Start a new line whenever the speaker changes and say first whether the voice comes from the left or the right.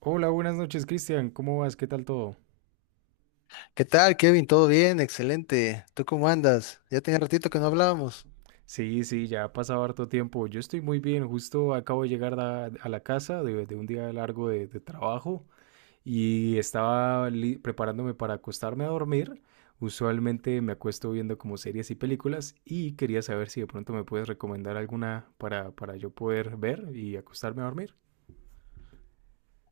right: Hola, buenas noches, Cristian. ¿Cómo vas? ¿Qué tal todo?
left: ¿Qué tal, Kevin? ¿Todo bien? Excelente. ¿Tú cómo andas? Ya tenía ratito que no hablábamos.
right: Sí, sí, ya ha pasado harto tiempo. Yo estoy muy bien. Justo acabo de llegar a la casa de un día largo de trabajo y estaba preparándome para acostarme a dormir. Usualmente me acuesto viendo como series y películas y quería saber si de pronto me puedes recomendar alguna para yo poder ver y acostarme a dormir.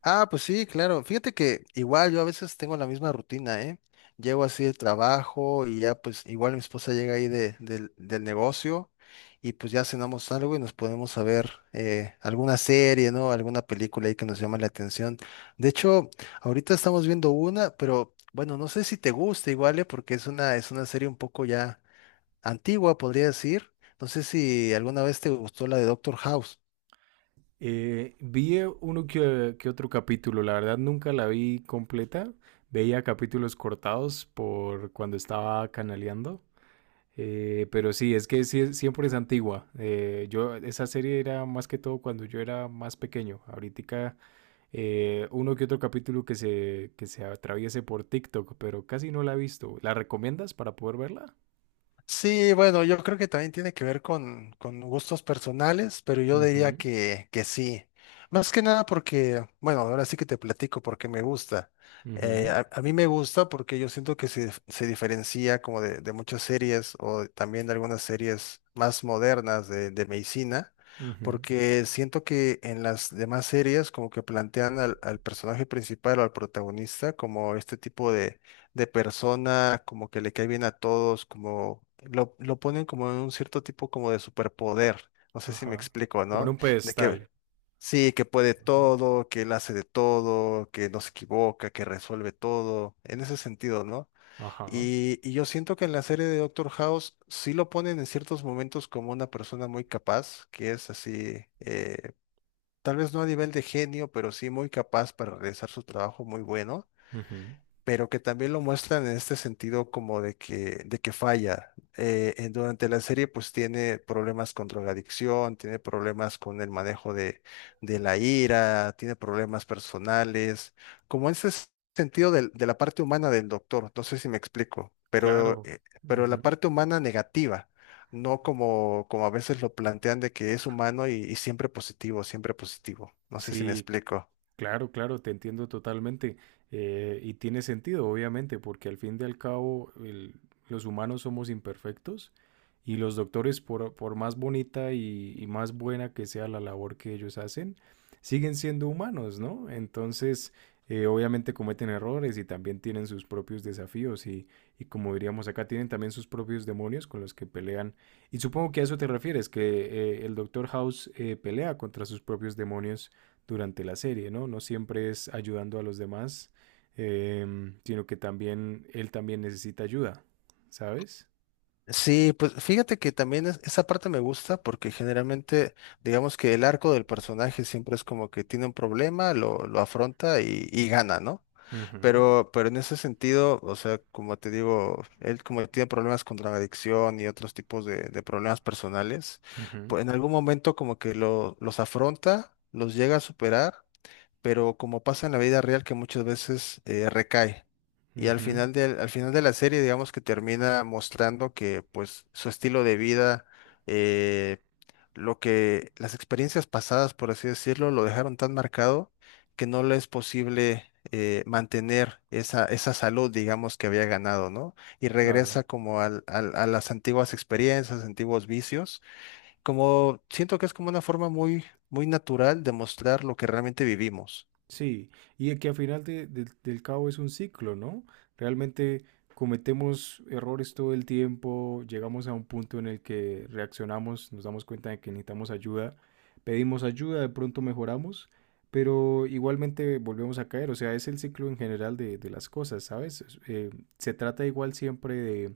left: Ah, pues sí, claro. Fíjate que igual yo a veces tengo la misma rutina, ¿eh? Llego así del trabajo y ya pues igual mi esposa llega ahí del negocio y pues ya cenamos algo y nos podemos a ver alguna serie, ¿no? Alguna película ahí que nos llama la atención. De hecho, ahorita estamos viendo una, pero bueno, no sé si te gusta igual, ¿eh? Porque es una serie un poco ya antigua, podría decir. No sé si alguna vez te gustó la de Doctor House.
right: Vi uno que otro capítulo, la verdad nunca la vi completa, veía capítulos cortados por cuando estaba canaleando, pero sí, es que sí, siempre es antigua. Yo, esa serie era más que todo cuando yo era más pequeño, ahorita uno que otro capítulo que se atraviese por TikTok, pero casi no la he visto. ¿La recomiendas para poder verla?
left: Sí, bueno, yo creo que también tiene que ver con gustos personales, pero yo
right: Ujú,
left: diría que sí. Más que nada porque, bueno, ahora sí que te platico porque me gusta.
right: ujú,
left: A mí me gusta porque yo siento que se diferencia como de muchas series o también de algunas series más modernas de medicina,
right: ujú.
left: porque siento que en las demás series como que plantean al personaje principal o al protagonista como este tipo de persona, como que le cae bien a todos, como lo ponen como en un cierto tipo como de superpoder. No sé si me
right: Ajá.
left: explico,
right: Como en
left: ¿no?
right: un
left: De
right: pedestal.
left: que sí, que puede
right: Ajá.
left: todo, que él hace de todo, que no se equivoca, que resuelve todo, en ese sentido, ¿no?
right: Ajá.
left: Y yo siento que en la serie de Doctor House sí lo ponen en ciertos momentos como una persona muy capaz, que es así, tal vez no a nivel de genio, pero sí muy capaz para realizar su trabajo muy bueno,
right: Ujú.
left: pero que también lo muestran en este sentido como de de que falla. Durante la serie pues tiene problemas con drogadicción, tiene problemas con el manejo de la ira, tiene problemas personales, como ese sentido la parte humana del doctor, no sé si me explico,
right: Claro.
left: pero la
right: Ujú.
left: parte humana negativa. No como, como a veces lo plantean de que es humano y siempre positivo, siempre positivo. No sé si me
right: Sí,
left: explico.
right: claro, claro, te entiendo totalmente. Y tiene sentido, obviamente, porque al fin y al cabo los humanos somos imperfectos y los doctores, por más bonita y más buena que sea la labor que ellos hacen, siguen siendo humanos, ¿no? Entonces, obviamente cometen errores y también tienen sus propios desafíos y como diríamos acá, tienen también sus propios demonios con los que pelean. Y supongo que a eso te refieres, que el doctor House pelea contra sus propios demonios durante la serie, ¿no? No siempre es ayudando a los demás, sino que también él también necesita ayuda, ¿sabes?
left: Sí, pues fíjate que también esa parte me gusta porque generalmente, digamos que el arco del personaje siempre es como que tiene un problema, lo afronta y gana, ¿no?
right: Ujú,
left: Pero en ese sentido, o sea, como te digo, él como tiene problemas con la adicción y otros tipos de problemas personales,
right: ujú,
left: pues en algún momento como que los afronta, los llega a superar, pero como pasa en la vida real que muchas veces recae. Y al
right: ujú,
left: final al final de la serie, digamos que termina mostrando que pues su estilo de vida, eh, lo que las experiencias pasadas, por así decirlo, lo dejaron tan marcado que no le es posible mantener esa salud, digamos, que había ganado, ¿no? Y regresa
right: claro.
left: como a las antiguas experiencias, antiguos vicios, como siento que es como una forma muy natural de mostrar lo que realmente vivimos.
right: Sí, y de que al final del del cabo es un ciclo, ¿no? Realmente cometemos errores todo el tiempo, llegamos a un punto en el que reaccionamos, nos damos cuenta de que necesitamos ayuda, pedimos ayuda, de pronto mejoramos, pero igualmente volvemos a caer, o sea, es el ciclo en general de las cosas, ¿sabes? Se trata igual siempre de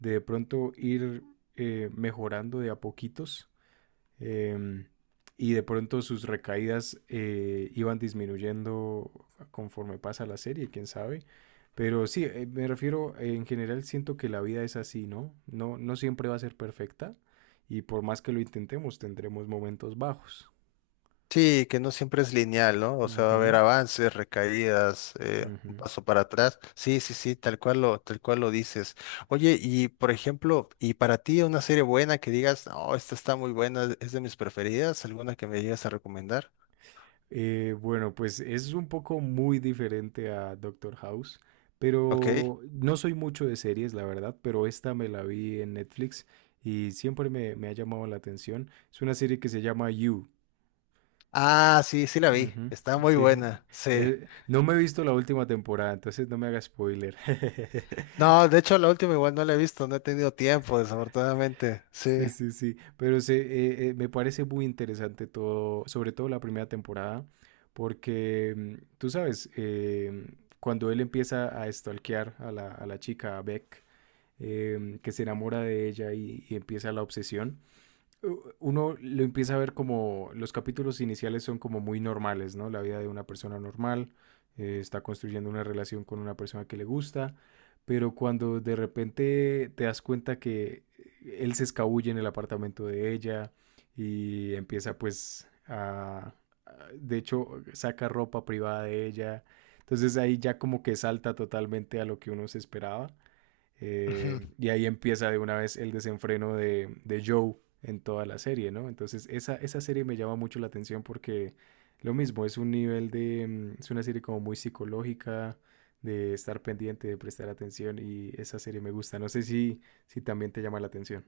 right: de pronto ir mejorando de a poquitos eh, y de pronto sus recaídas iban disminuyendo conforme pasa la serie, quién sabe. Pero sí, me refiero, en general siento que la vida es así, ¿no? No, no siempre va a ser perfecta y por más que lo intentemos tendremos momentos bajos.
left: Sí, que no siempre es lineal, ¿no? O sea, va a haber
right: Ujú,
left: avances, recaídas, un
right: ujú.
left: paso para atrás. Sí, sí, sí, tal cual lo dices. Oye, y por ejemplo, ¿y para ti una serie buena que digas, no, esta está muy buena, es de mis preferidas? ¿Alguna que me llegas a recomendar?
right: Bueno, pues es un poco muy diferente a Doctor House,
left: Ok.
right: pero no soy mucho de series, la verdad, pero esta me la vi en Netflix y siempre me ha llamado la atención. Es una serie que se llama You.
left: Ah, sí, sí la vi.
right: Ujú,
left: Está muy
right: sí.
left: buena, sí.
right: No me he visto la última temporada, entonces no me haga spoiler.
left: No, de hecho la última igual no la he visto, no he tenido tiempo, desafortunadamente.
right: Sí,
left: Sí.
right: sí, sí, pero se, me parece muy interesante todo, sobre todo la primera temporada, porque mm, tú sabes, cuando él empieza a stalkear a a la chica, a Beck, que se enamora de ella y empieza la obsesión, uno lo empieza a ver como los capítulos iniciales son como muy normales, ¿no? La vida de una persona normal, está construyendo una relación con una persona que le gusta, pero cuando de repente te das cuenta que él se escabulle en el apartamento de ella y empieza pues de hecho, saca ropa privada de ella, entonces ahí ya como que salta totalmente a lo que uno se esperaba y ahí empieza de una vez el desenfreno de Joe en toda la serie, ¿no? Entonces esa serie me llama mucho la atención porque lo mismo, es un nivel de, mm, es una serie como muy psicológica, de estar pendiente, de prestar atención y esa serie me gusta. No sé si, si también te llama la atención.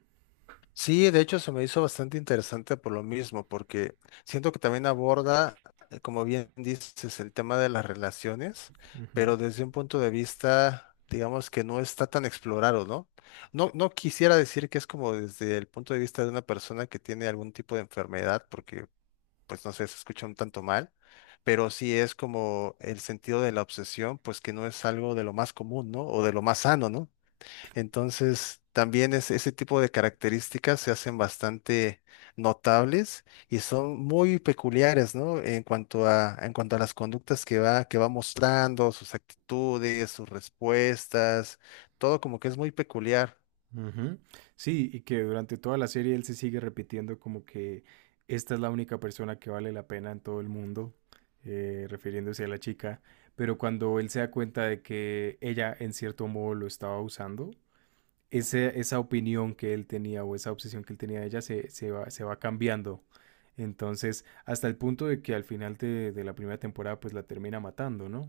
left: Sí, de hecho se me hizo bastante interesante por lo mismo, porque siento que también aborda, como bien dices, el tema de las relaciones,
right: Ujú.
left: pero desde un punto de vista, digamos que no está tan explorado, ¿no? No, no quisiera decir que es como desde el punto de vista de una persona que tiene algún tipo de enfermedad, porque pues no sé, se escucha un tanto mal, pero sí es como el sentido de la obsesión, pues que no es algo de lo más común, ¿no? O de lo más sano, ¿no? Entonces, también es, ese tipo de características se hacen bastante notables y son muy peculiares, ¿no? En cuanto a las conductas que que va mostrando, sus actitudes, sus respuestas, todo como que es muy peculiar.
right: Ujú. Sí, y que durante toda la serie él se sigue repitiendo como que esta es la única persona que vale la pena en todo el mundo, refiriéndose a la chica, pero cuando él se da cuenta de que ella en cierto modo lo estaba usando, esa opinión que él tenía o esa obsesión que él tenía de ella se va cambiando. Entonces, hasta el punto de que al final de la primera temporada, pues la termina matando, ¿no?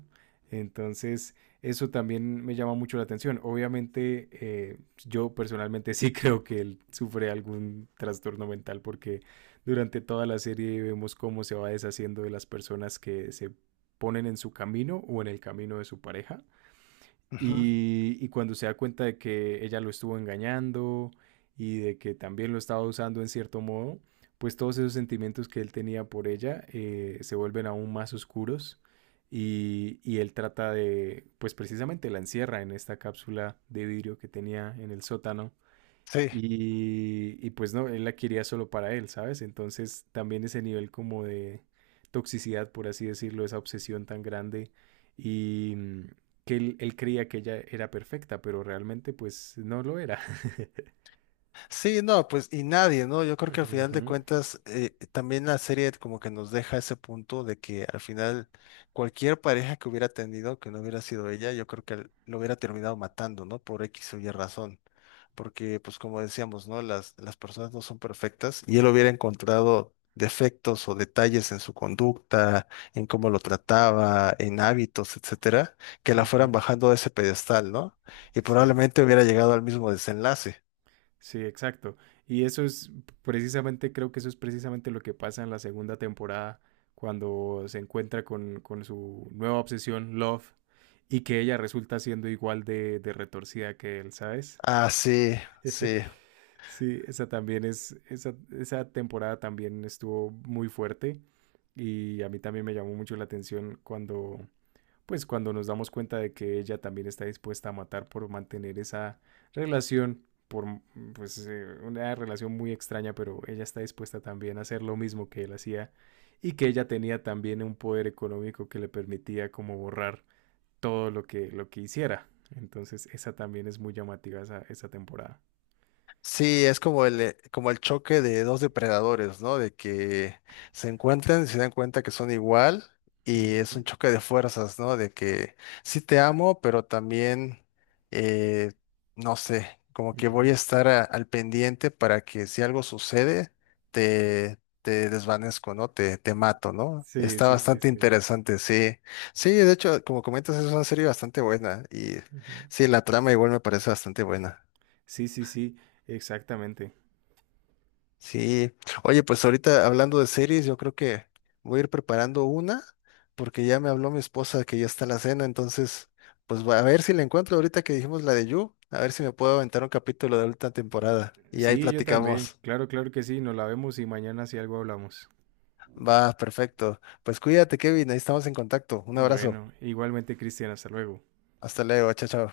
right: Entonces, eso también me llama mucho la atención. Obviamente, yo personalmente sí creo que él sufre algún trastorno mental porque durante toda la serie vemos cómo se va deshaciendo de las personas que se ponen en su camino o en el camino de su pareja.
left: Ujú.
right: Y cuando se da cuenta de que ella lo estuvo engañando y de que también lo estaba usando en cierto modo, pues todos esos sentimientos que él tenía por ella se vuelven aún más oscuros y él trata de, pues precisamente la encierra en esta cápsula de vidrio que tenía en el sótano
left: Sí.
right: y pues no, él la quería solo para él, ¿sabes? Entonces también ese nivel como de toxicidad, por así decirlo, esa obsesión tan grande y mm, que él creía que ella era perfecta, pero realmente pues no lo era.
left: Sí, no, pues y nadie, ¿no? Yo creo que al final de
right: Ujú,
left: cuentas también la serie como que nos deja ese punto de que al final cualquier pareja que hubiera tenido, que no hubiera sido ella, yo creo que lo hubiera terminado matando, ¿no? Por X o Y razón. Porque pues como decíamos, ¿no? Las personas no son perfectas y él hubiera encontrado defectos o detalles en su conducta, en cómo lo trataba, en hábitos, etcétera, que la
right: ujú.
left: fueran bajando de ese pedestal, ¿no? Y
right: Sí.
left: probablemente hubiera llegado al mismo desenlace.
right: Sí, exacto. Y eso es precisamente, creo que eso es precisamente lo que pasa en la segunda temporada, cuando se encuentra con su nueva obsesión, Love, y que ella resulta siendo igual de retorcida que él, ¿sabes?
left: Ah, sí, sí.
right: Sí, esa también es, esa temporada también estuvo muy fuerte y a mí también me llamó mucho la atención cuando pues cuando nos damos cuenta de que ella también está dispuesta a matar por mantener esa relación, por mm, pues una relación muy extraña, pero ella está dispuesta también a hacer lo mismo que él hacía y que ella tenía también un poder económico que le permitía como borrar todo lo que hiciera. Entonces, esa también es muy llamativa esa temporada.
left: Sí, es como el choque de dos depredadores, ¿no? De que se encuentran y se dan cuenta que son igual y es
right: Ujú,
left: un choque de fuerzas, ¿no? De que sí te amo, pero también, eh, no sé, como que
right: ujú.
left: voy a estar al pendiente para que si algo sucede, te, te desvanezco, ¿no? Te mato, ¿no?
right: Sí,
left: Está
right: sí, sí,
left: bastante
right: sí.
left: interesante, sí. Sí, de hecho, como comentas, es una serie bastante buena y
right: Ujú.
left: sí, la trama igual me parece bastante buena.
right: Sí, sí, sí, exactamente.
left: Sí, oye, pues ahorita hablando de series, yo creo que voy a ir preparando una porque ya me habló mi esposa que ya está la cena, entonces pues a ver si la encuentro ahorita que dijimos la de You, a ver si me puedo aventar un capítulo de última temporada y ahí
right: Sí, yo también.
left: platicamos.
right: Claro, claro que sí, nos la vemos y mañana si algo hablamos.
left: Va, perfecto. Pues cuídate, Kevin, ahí estamos en contacto. Un abrazo.
right: Bueno, igualmente, Cristian, hasta luego.
left: Hasta luego, chao, chao.